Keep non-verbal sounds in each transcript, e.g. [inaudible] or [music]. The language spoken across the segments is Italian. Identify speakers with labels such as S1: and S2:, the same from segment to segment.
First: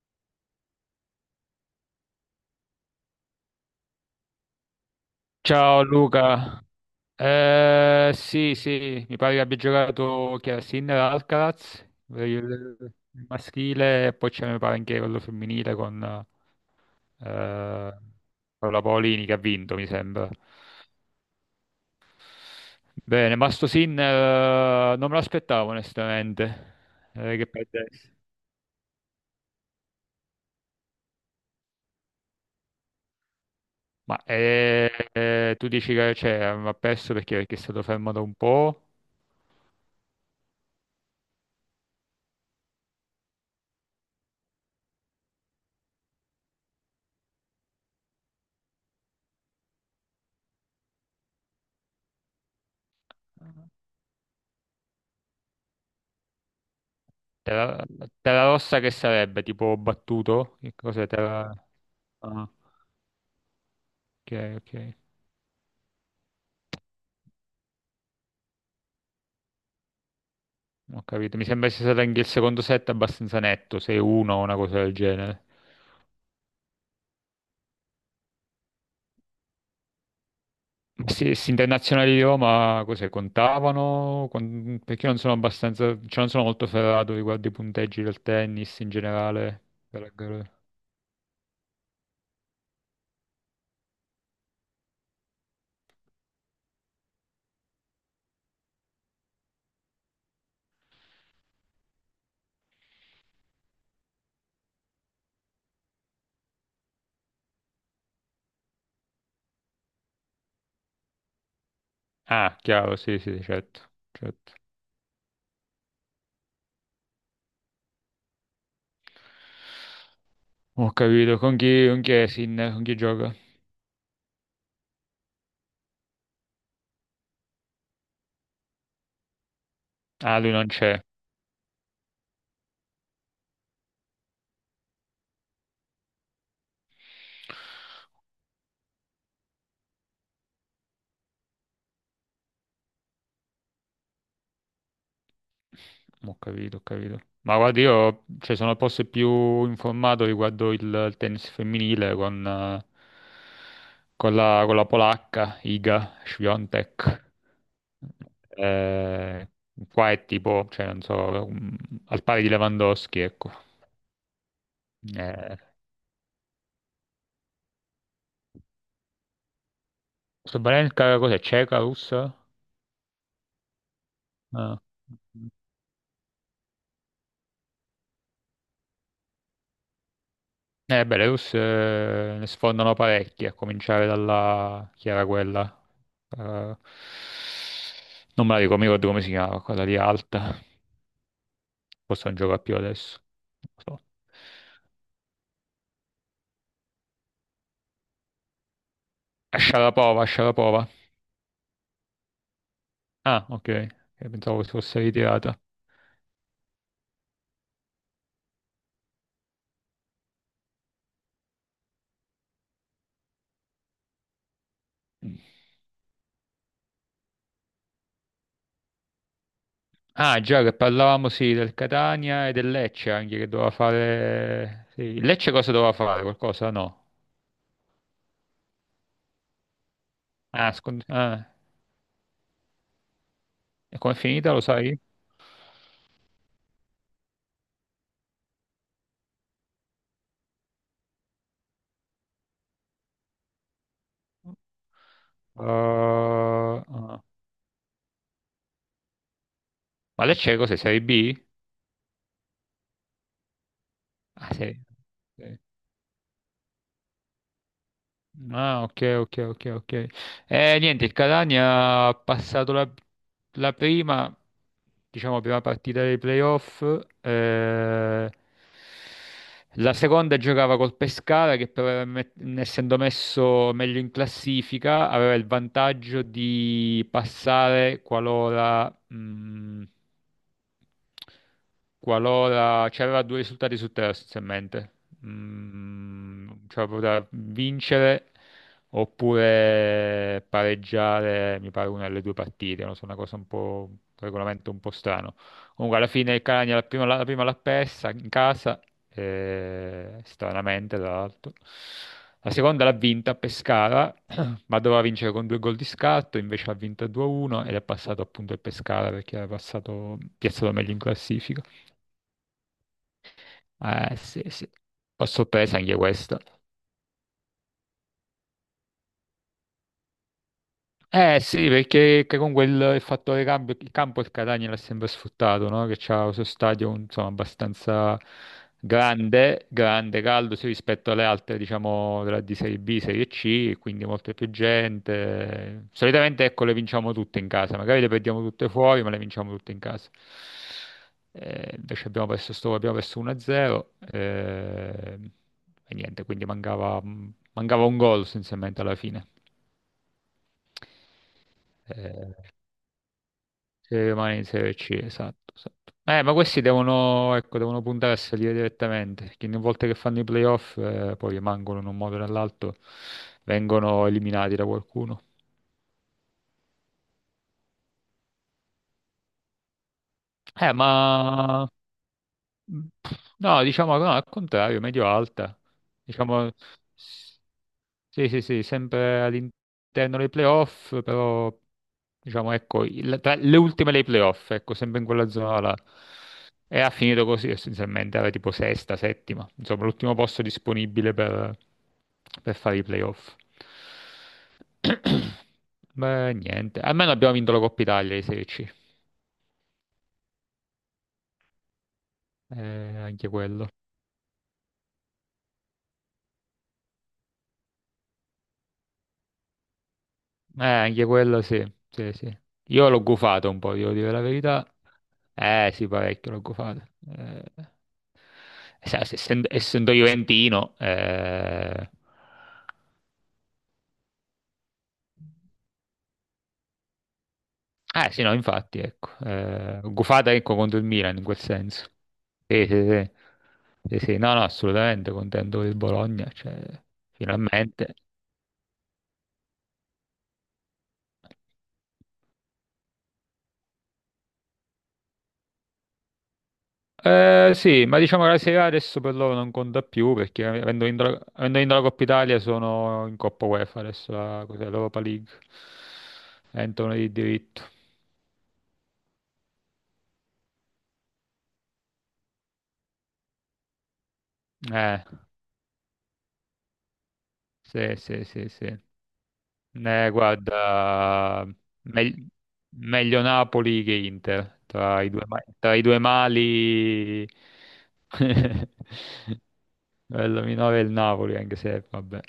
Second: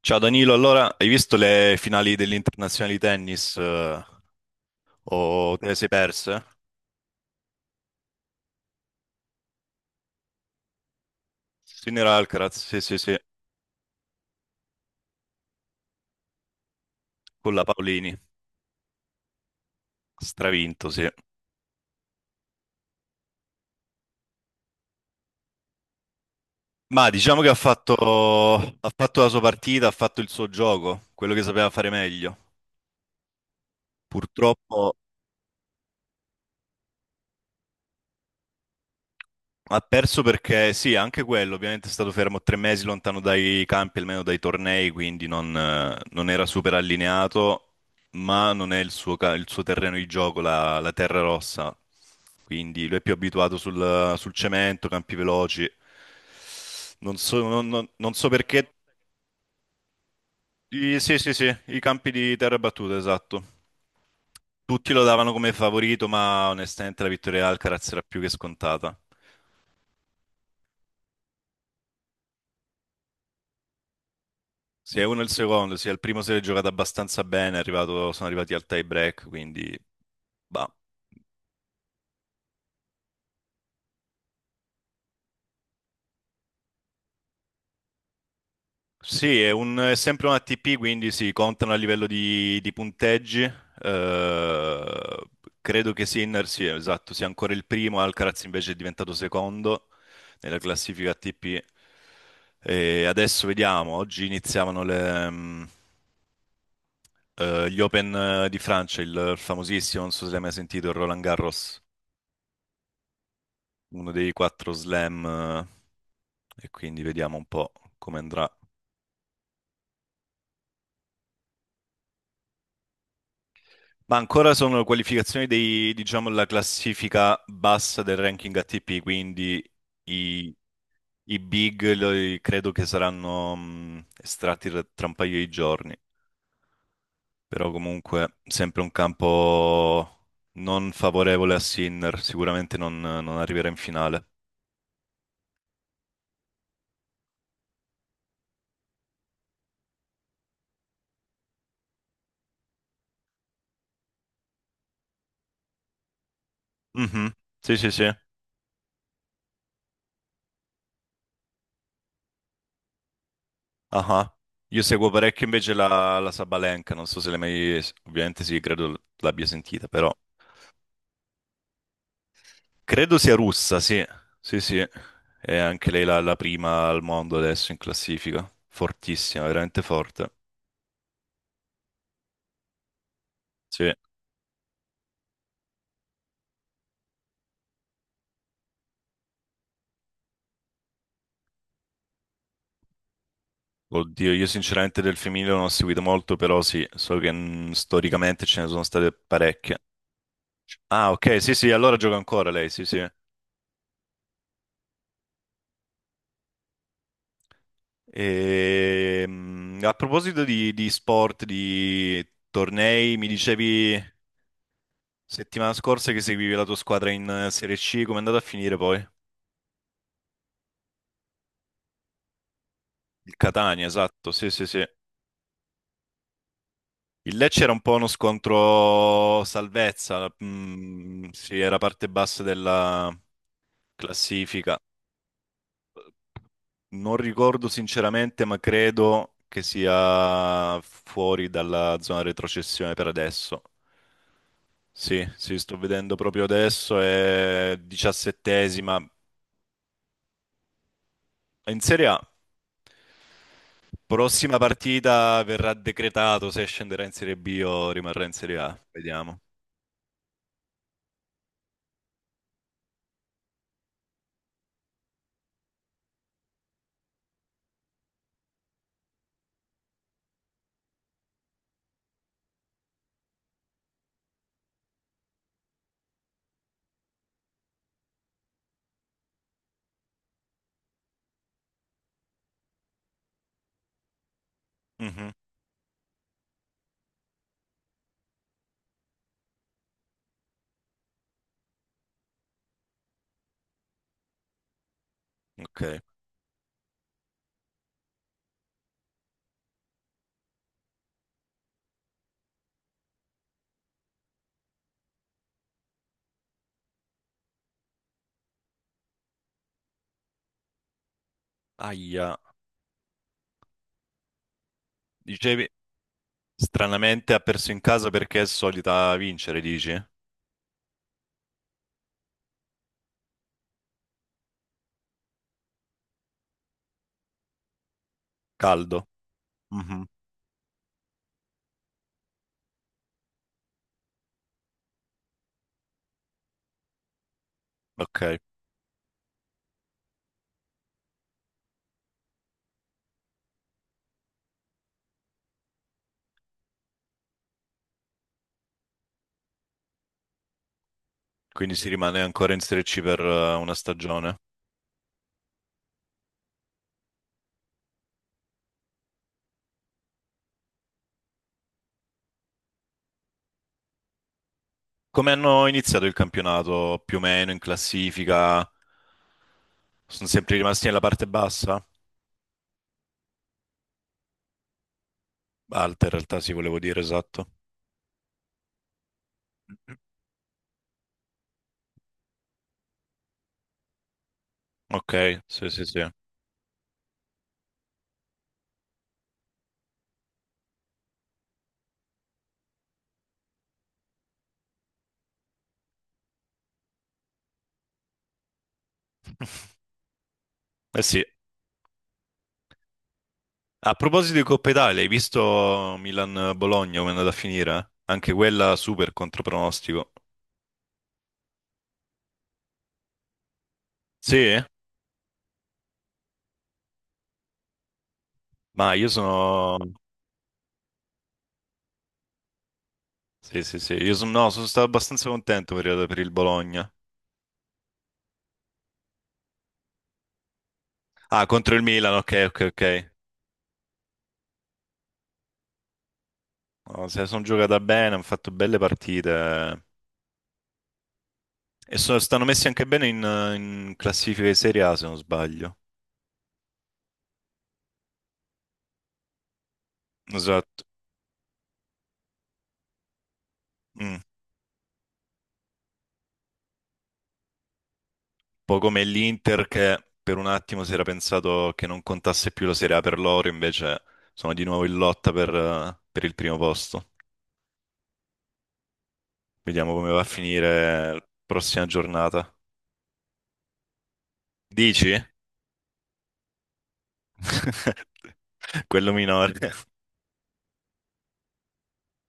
S1: Ciao Danilo, allora hai visto le finali dell'internazionale di tennis o te le
S2: Ciao
S1: sei perse?
S2: Luca. Sì sì, mi pare che abbia giocato, chi era? Sinner Alcaraz,
S1: Sinner
S2: il
S1: Alcaraz, sì, sì, sì,
S2: il maschile, e poi c'è, mi pare, anche quello femminile con
S1: con la
S2: eh,
S1: Paolini,
S2: Paola Paolini, che ha vinto, mi sembra.
S1: stravinto sì.
S2: Bene, ma sto Sinner, non me l'aspettavo onestamente,
S1: Ma diciamo
S2: che
S1: che
S2: perdesse.
S1: ha fatto la sua partita, ha fatto il suo gioco, quello che sapeva fare meglio.
S2: Ma
S1: Purtroppo
S2: tu dici che, cioè, ha perso, perché è stato fermato un po'?
S1: ha perso perché sì, anche quello, ovviamente è stato fermo tre mesi lontano dai campi, almeno dai tornei, quindi non, non era super allineato, ma non è il il suo terreno di gioco, la terra rossa, quindi lui è più abituato sul cemento, campi veloci. Non so,
S2: Terra,
S1: non so
S2: terra
S1: perché.
S2: rossa, che sarebbe? Tipo battuto? Che cos'è
S1: Sì, sì,
S2: terra?
S1: sì, i campi di
S2: Ah,
S1: terra battuta, esatto.
S2: ok,
S1: Tutti
S2: ok.
S1: lo davano come favorito, ma onestamente la vittoria di Alcaraz era più che scontata.
S2: Ho capito. Mi sembra sia stato anche il secondo set abbastanza netto, 6-1, o una cosa del
S1: Sia uno il
S2: genere.
S1: secondo, sia il primo si è giocato abbastanza bene, sono arrivati al tie break, quindi bah.
S2: Ma se internazionali di Roma, cos'è, contavano? Perché non sono abbastanza, cioè non sono molto ferrato riguardo i punteggi del tennis in
S1: Sì, è,
S2: generale.
S1: è
S2: Per-
S1: sempre un ATP, quindi si contano a livello di punteggi. Credo che Sinner, sì, esatto, sia ancora il primo, Alcaraz invece è diventato secondo nella classifica ATP. E adesso vediamo, oggi iniziavano gli Open di Francia, il famosissimo, non so se l'hai mai sentito, il Roland Garros.
S2: Ah, chiaro, sì, sì, certo,
S1: Uno dei
S2: certo.
S1: quattro slam, e quindi vediamo un po' come andrà.
S2: Ho capito. Con chi è Sinner? Con chi gioca?
S1: Ma ancora sono qualificazioni dei, diciamo, la classifica bassa del ranking ATP, quindi
S2: Ah, lui
S1: i,
S2: non c'è.
S1: i big, credo che saranno estratti tra un paio di giorni. Però comunque sempre un campo non favorevole a Sinner, sicuramente non, non arriverà in finale.
S2: Ho capito, ho capito. Ma guarda, io, cioè, sono forse più informato riguardo il tennis femminile con la polacca Iga Świątek.
S1: Mhm. Sì, sì, sì.
S2: Eh, Qua è tipo, cioè, non so, al pari di Lewandowski, ecco.
S1: Ah, io seguo parecchio
S2: Eh,
S1: invece la Sabalenka, non so se l'hai mai. Ovviamente sì, credo l'abbia sentita, però
S2: Sabalenka cos'è? Ceca, russa?
S1: credo sia russa, sì. Sì,
S2: Ah.
S1: sì. È anche lei la prima al mondo adesso in classifica. Fortissima, veramente forte.
S2: Belarus, ne sfondano parecchi, a
S1: Sì.
S2: cominciare dalla, chi era quella? Eh, Non me la ricordo, mi ricordo come si chiamava, quella lì alta. Forse non gioca più adesso. Non lo so.
S1: Oddio, io sinceramente del femminile non ho seguito molto, però sì, so che storicamente ce ne sono state
S2: A
S1: parecchie.
S2: Sharapova, a Sharapova.
S1: Ah, ok, sì, sì, allora gioca ancora lei, sì, sì.
S2: Ah, ok. Pensavo si fosse ritirata.
S1: E, a proposito di sport, di tornei, mi dicevi settimana scorsa che seguivi la tua squadra in Serie C, come è andata a finire poi?
S2: Ah, già che parlavamo, sì, del Catania e del Lecce
S1: Il
S2: anche, che doveva
S1: Catania, esatto, sì, sì, sì.
S2: fare. Sì. Il Lecce cosa doveva fare? Qualcosa? No.
S1: Il Lecce era un po' uno scontro salvezza,
S2: Ah,
S1: sì, era parte bassa della
S2: e com'è finita, lo
S1: classifica.
S2: sai?
S1: Non ricordo sinceramente, ma credo che sia fuori dalla zona retrocessione per adesso. Sì, sì, sto vedendo proprio adesso,
S2: Uh,
S1: è diciassettesima.
S2: Ma lei c'è, cos'è? Serie B?
S1: È in Serie A,
S2: Ah,
S1: prossima partita
S2: serie-
S1: verrà decretato se scenderà in Serie B o rimarrà in Serie A.
S2: Ok, ok,
S1: Vediamo.
S2: ok, ok. Niente, il Catania ha passato la prima, diciamo, prima partita dei playoff. eh, la seconda giocava col Pescara, che però, essendo messo meglio in classifica, aveva il vantaggio di passare qualora, qualora c'aveva due risultati su tre, essenzialmente.
S1: Mhm,
S2: Cioè poteva vincere oppure pareggiare, mi pare, una delle due partite. Non so, una cosa un po', un regolamento un po' strano.
S1: ok.
S2: Comunque, alla fine il Catania la prima l'ha persa in casa, stranamente, tra l'altro. La seconda l'ha vinta a Pescara, ma doveva vincere con due gol di scatto, invece ha vinto 2-1 ed è passato appunto il Pescara, perché era passato piazzato meglio in classifica.
S1: Aia.
S2: Eh sì, sì, ho
S1: Dicevi,
S2: sorpresa anche questa.
S1: stranamente ha perso in casa perché è solita vincere, dici?
S2: Eh sì, perché che comunque il fattore cambio, il campo il Catania l'ha sempre sfruttato, no? Che c'ha questo stadio, insomma, abbastanza
S1: Caldo.
S2: grande,
S1: Mhm,
S2: grande, caldo, sì, rispetto alle altre, diciamo, di Serie B, Serie C, quindi molta più gente. Solitamente, ecco, le vinciamo tutte in casa, magari le
S1: ok.
S2: perdiamo tutte fuori, ma le vinciamo tutte in casa. Invece abbiamo perso 1-0, e niente, quindi mancava un gol essenzialmente alla fine.
S1: Quindi si rimane
S2: Eh,
S1: ancora in Serie C per una
S2: Se rimane
S1: stagione.
S2: in Serie C, esatto, esatto. Ma questi devono, ecco, devono puntare a salire direttamente, perché ogni volta che fanno i playoff, poi rimangono in un modo o nell'altro, vengono eliminati da qualcuno.
S1: Come hanno iniziato il campionato? Più o meno in classifica? Sono sempre
S2: Eh,
S1: rimasti
S2: ma
S1: nella parte bassa?
S2: Mm, No, diciamo no, al contrario, medio alta.
S1: Alta in realtà,
S2: Diciamo,
S1: sì, volevo dire,
S2: s-
S1: esatto.
S2: sì, sì, sì, sempre all'interno dei playoff, però diciamo, ecco, tra le ultime dei playoff, ecco, sempre in quella
S1: Ok,
S2: zona
S1: sì,
S2: là.
S1: sì, sì.
S2: E ha finito così essenzialmente, era tipo sesta, settima, insomma, l'ultimo posto disponibile per fare i playoff. [clears throat] Beh, niente, almeno abbiamo vinto la Coppa Italia di Serie C.
S1: [laughs] Eh sì,
S2: Eh, Anche quello.
S1: a proposito di Coppa Italia, hai visto Milan-Bologna come è andata a finire? Anche quella super contropronostico.
S2: Anche quello, sì, sì, sì. Io l'ho gufato un po', devo dire la
S1: Sì?
S2: verità. Eh sì, parecchio l'ho gufato. Eh,
S1: Ma
S2: sai,
S1: io
S2: se- essendo,
S1: sono.
S2: essendo juventino. eh...
S1: Sì, sì, sì. Io sono. No, sono stato abbastanza contento per il Bologna.
S2: eh, sì, no, infatti, ecco. L'ho gufata, ecco, contro il Milan in quel
S1: Ah, contro il
S2: senso.
S1: Milan, ok, ok,
S2: Sì, sì, sì.
S1: ok.
S2: Sì, sì, no, no, assolutamente contento del Bologna, cioè,
S1: No, se la sono giocata
S2: finalmente.
S1: bene, hanno fatto belle partite. E stanno messi anche bene in classifica di Serie A, se non sbaglio.
S2: Eh sì, ma diciamo che la Serie A adesso per loro non conta più, perché
S1: Esatto.
S2: avendo vinto la Coppa Italia, sono in Coppa UEFA adesso,
S1: Mm.
S2: la, cos'è, l'Europa League, entrano di diritto.
S1: Po' come l'Inter che per un attimo si era pensato che non contasse più la Serie A per loro, invece sono di nuovo in
S2: Eh,
S1: lotta per il primo posto.
S2: sì, sì, sì, sì.
S1: Vediamo come va a finire la
S2: Guarda,
S1: prossima
S2: meg-
S1: giornata.
S2: meglio Napoli che Inter, tra i due,
S1: Dici?
S2: tra i due mali,
S1: [laughs] Quello
S2: [laughs]
S1: minore.
S2: bello minore è il Napoli, anche se, vabbè.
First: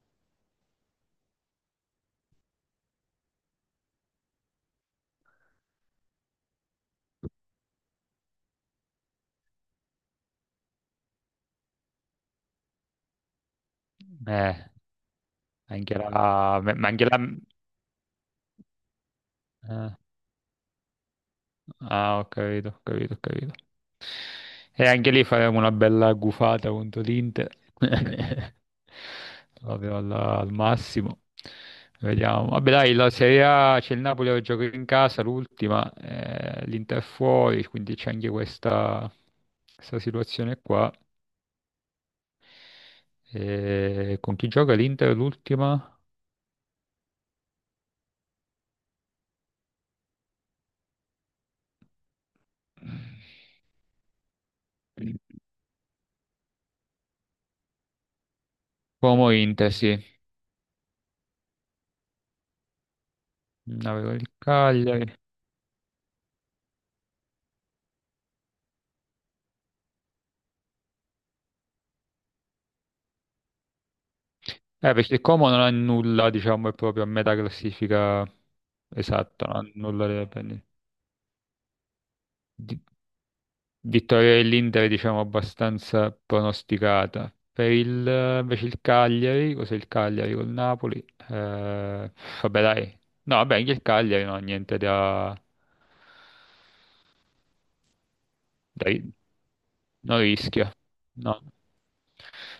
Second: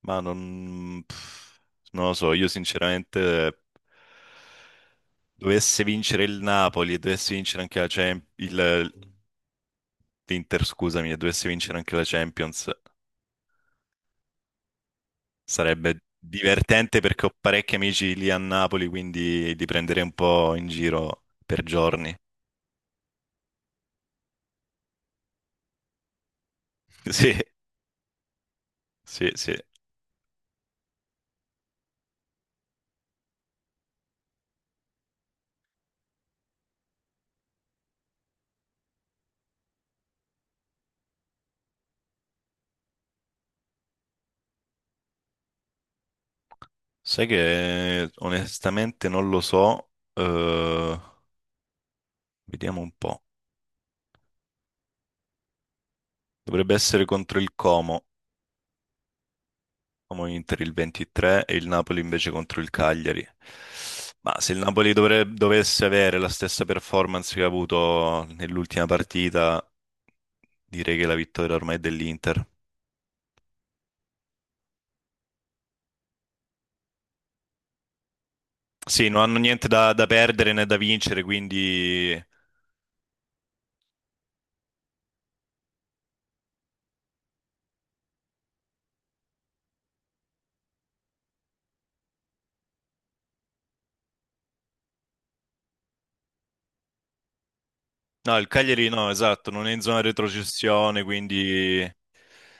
S1: Ma non, pff, non lo so, io sinceramente dovesse vincere il Napoli e dovesse vincere anche la Champions, l'Inter, scusami, e dovesse vincere anche la Champions.
S2: Eh, Anche
S1: Sarebbe
S2: la, ma
S1: divertente
S2: anche la,
S1: perché ho parecchi amici lì a Napoli, quindi li
S2: eh.
S1: prenderei un po' in giro per giorni.
S2: Ah, ho capito, ho capito, ho capito. E anche lì faremo una bella gufata contro l'Inter.
S1: [laughs]
S2: [laughs]
S1: Sì, sì, sì.
S2: Proprio al massimo. Vediamo. Vabbè, dai, la Serie A c'è il Napoli che gioca in casa, l'ultima, l'Inter fuori, quindi c'è anche questa situazione qua. E con chi gioca l'Inter l'ultima?
S1: Sai che onestamente non lo so. Vediamo un po'. Dovrebbe essere contro il Como,
S2: Como Inter, sì.
S1: Como Inter il 23 e il Napoli invece contro il Cagliari.
S2: Avevo il
S1: Ma se il Napoli
S2: Cagliari.
S1: dovesse avere la stessa performance che ha avuto nell'ultima partita, direi che la vittoria ormai è dell'Inter.
S2: Perché Como non ha nulla, diciamo, è proprio a metà classifica
S1: Sì, non hanno
S2: esatta, non
S1: niente
S2: ha
S1: da
S2: nulla da
S1: perdere né
S2: prendere.
S1: da vincere, quindi
S2: Di- Vittoria dell'Inter, diciamo, abbastanza pronosticata. Invece il Cagliari, cos'è il Cagliari col Napoli? Eh, Vabbè, dai. No, vabbè, anche il Cagliari non ha niente da,
S1: no, il
S2: da
S1: Cagliari no,
S2: ri-
S1: esatto, non è in zona
S2: non rischia.
S1: retrocessione,
S2: No.
S1: quindi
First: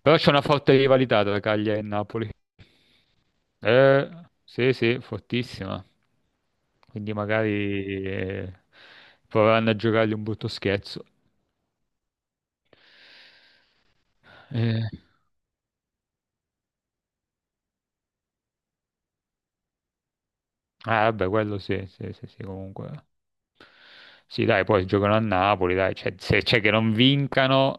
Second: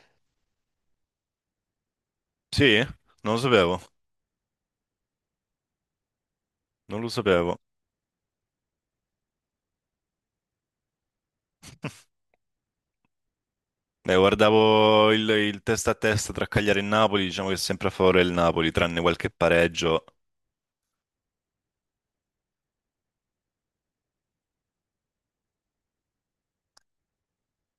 S2: Però c'è una forte rivalità tra Cagliari e Napoli.
S1: sì, non lo sapevo,
S2: Eh sì, sì, fortissima.
S1: non lo
S2: Quindi
S1: sapevo.
S2: magari proveranno a giocargli un brutto scherzo.
S1: [laughs]
S2: Eh,
S1: Guardavo il testa a testa tra Cagliari e Napoli, diciamo che è sempre a favore del Napoli, tranne qualche pareggio.
S2: Vabbè, quello sì, sì, sì, sì, comunque. Sì, dai, poi giocano a Napoli, dai, cioè, se c'è che non vincano,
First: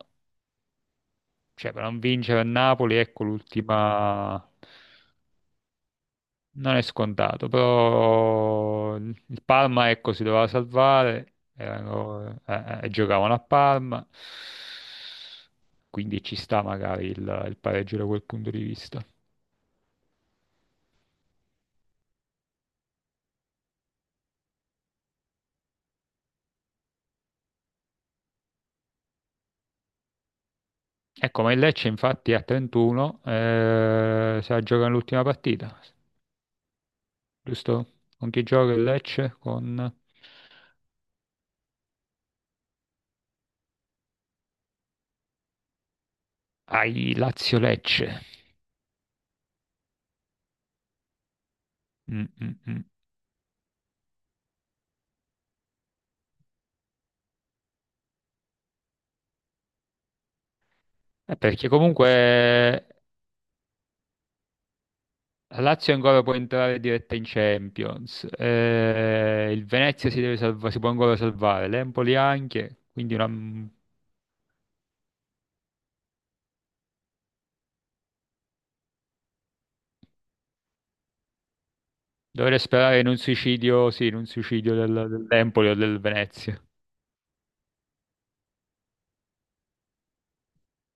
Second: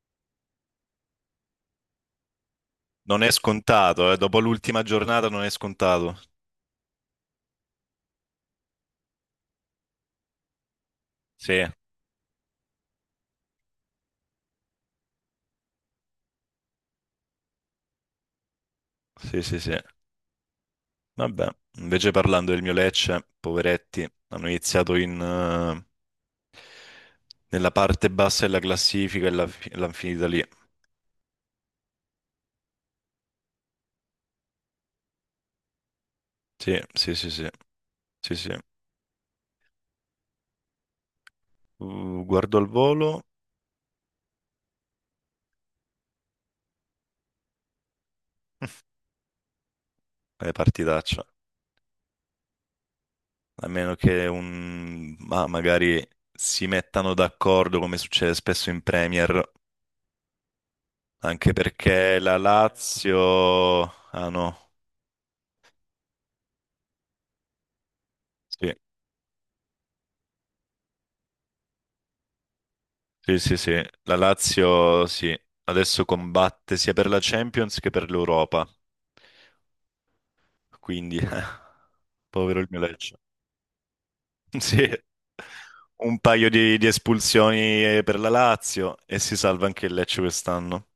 S2: cioè per non vincere a Napoli,
S1: Non
S2: ecco
S1: è scontato, dopo
S2: l'ultima.
S1: l'ultima giornata non è scontato.
S2: Non è scontato, però il Parma, ecco, si doveva salvare,
S1: Sì,
S2: giocavano a Parma, quindi ci sta magari il pareggio da quel punto di vista.
S1: sì, sì, sì. Vabbè, invece parlando del mio Lecce, poveretti, hanno iniziato in nella parte bassa della classifica e l'hanno finita lì.
S2: Ecco, ma il Lecce infatti a 31, si gioca l'ultima partita,
S1: Sì, sì, sì, sì,
S2: giusto? Con
S1: sì,
S2: chi
S1: sì.
S2: gioca il Lecce? Con
S1: Guardo al volo,
S2: ai Lazio-Lecce.
S1: è partitaccia.
S2: Mm, mm, mm.
S1: A meno che un, ma magari si mettano d'accordo come succede spesso in Premier, anche
S2: Perché
S1: perché la
S2: comunque
S1: Lazio. Ah no,
S2: la Lazio ancora può entrare diretta in Champions,
S1: sì,
S2: il Venezia si può ancora salvare, l'Empoli anche, quindi
S1: sì, sì, sì. La Lazio, sì, adesso combatte sia per la Champions che per l'Europa. Quindi, [laughs]
S2: dovrei
S1: povero il mio
S2: sperare in
S1: Lecce.
S2: un suicidio, sì, in un
S1: [laughs]
S2: suicidio
S1: Sì,
S2: dell'Empoli o del
S1: un paio
S2: Venezia.
S1: di espulsioni per la Lazio e si salva anche il Lecce quest'anno.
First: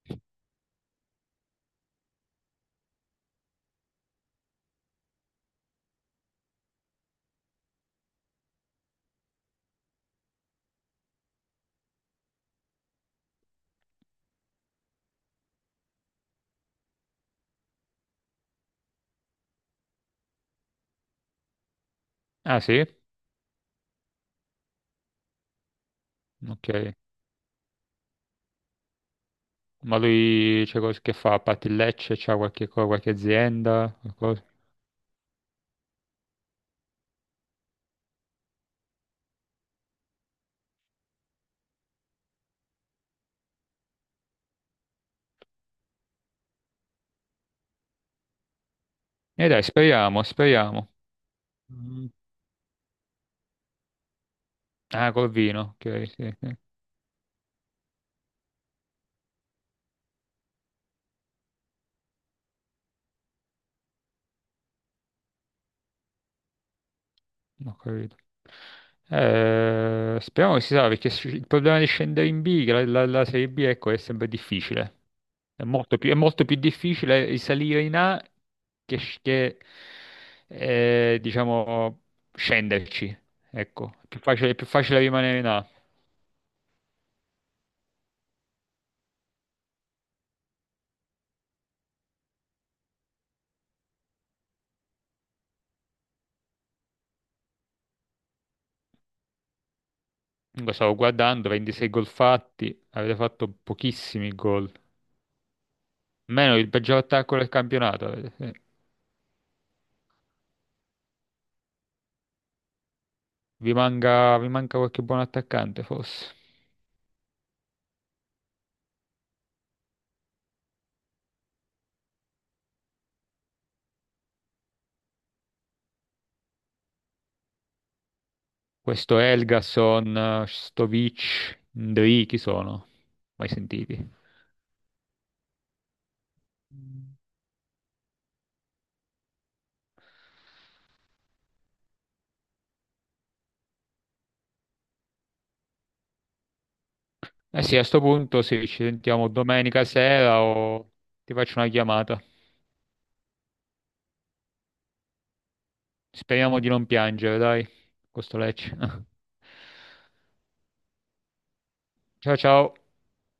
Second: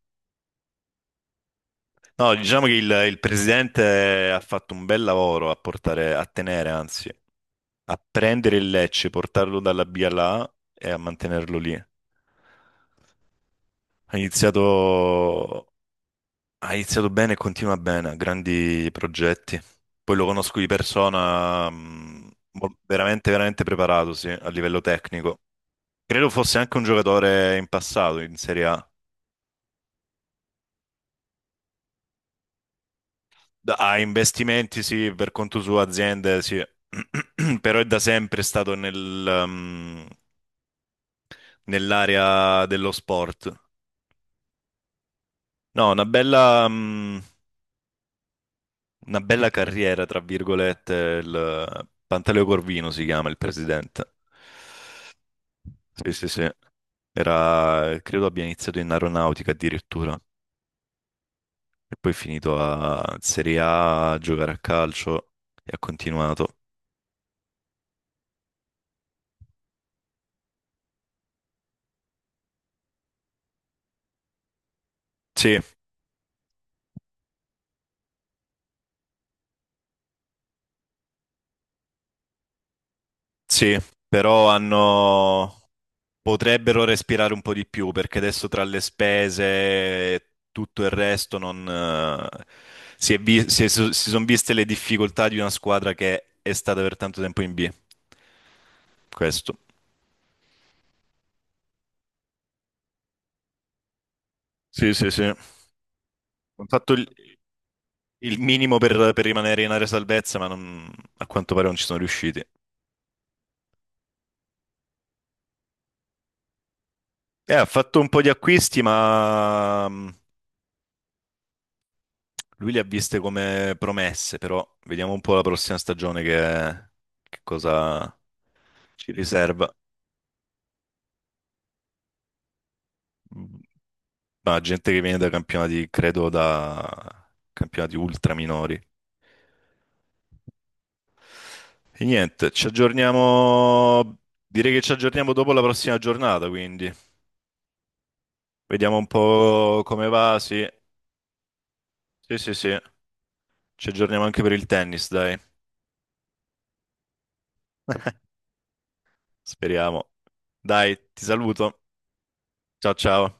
S1: No, diciamo che il presidente ha fatto un bel lavoro a portare, a tenere, anzi, a prendere il Lecce, portarlo dalla B alla A e a mantenerlo lì. Iniziato, ha iniziato bene e continua bene, ha grandi progetti. Poi lo conosco di persona,
S2: Ah sì?
S1: veramente, veramente preparato, sì, a livello tecnico. Credo fosse anche un
S2: Ok.
S1: giocatore in passato in Serie A.
S2: Ma lui c'è, che fa? A parte il Lecce, c'ha qualche, qualche azienda?
S1: A
S2: Qualcosa?
S1: investimenti sì, per conto suo, aziende sì, [clears throat] però è da sempre stato nel, nell'area dello sport. No, una bella, una
S2: E
S1: bella
S2: dai,
S1: carriera, tra
S2: speriamo, speriamo.
S1: virgolette, il
S2: Mm.
S1: Pantaleo Corvino si chiama il presidente.
S2: Ah, col vino, ok,
S1: Sì, sì,
S2: sì,
S1: sì.
S2: sì.
S1: Era, credo abbia iniziato in aeronautica addirittura e poi è finito a Serie A a giocare a calcio e ha continuato.
S2: Ho capito. Speriamo che si sa, perché il problema di scendere in B, che la Serie B, ecco, è sempre difficile.
S1: Sì,
S2: È molto più difficile salire in A che, diciamo, scenderci.
S1: sì,
S2: Ecco, è più
S1: però
S2: facile, è più facile rimanere in
S1: hanno,
S2: A.
S1: potrebbero respirare un po' di più perché adesso tra le spese e tutto il resto non, si è so, si sono viste le difficoltà di una squadra che è stata per tanto tempo in B. Questo.
S2: Comunque stavo guardando, 26 gol fatti, avete fatto pochissimi gol.
S1: Sì, sì, sì. Hanno
S2: Meno, il
S1: fatto
S2: peggior attacco del campionato.
S1: il minimo per rimanere in area salvezza, ma a quanto pare non ci sono riusciti.
S2: Vi manca qualche buon attaccante, forse.
S1: Ha fatto un po' di acquisti, ma lui li ha viste come promesse, però vediamo un po' la prossima stagione che cosa ci
S2: Questo
S1: riserva.
S2: Helgason, Stovic, Ndri, chi sono? Mai sentiti?
S1: Ma gente che viene da campionati, credo da campionati ultra minori. E niente, ci aggiorniamo. Direi che ci aggiorniamo dopo la prossima giornata, quindi
S2: Eh sì, a sto punto sì, ci
S1: vediamo un
S2: sentiamo
S1: po'
S2: domenica
S1: come va.
S2: sera
S1: Sì,
S2: o ti faccio una chiamata.
S1: sì, sì, sì. Ci aggiorniamo anche per il tennis, dai.
S2: Speriamo di non piangere, dai, con sto Lecce. [laughs]
S1: Speriamo. Dai, ti saluto.
S2: Ciao, ciao.
S1: Ciao, ciao.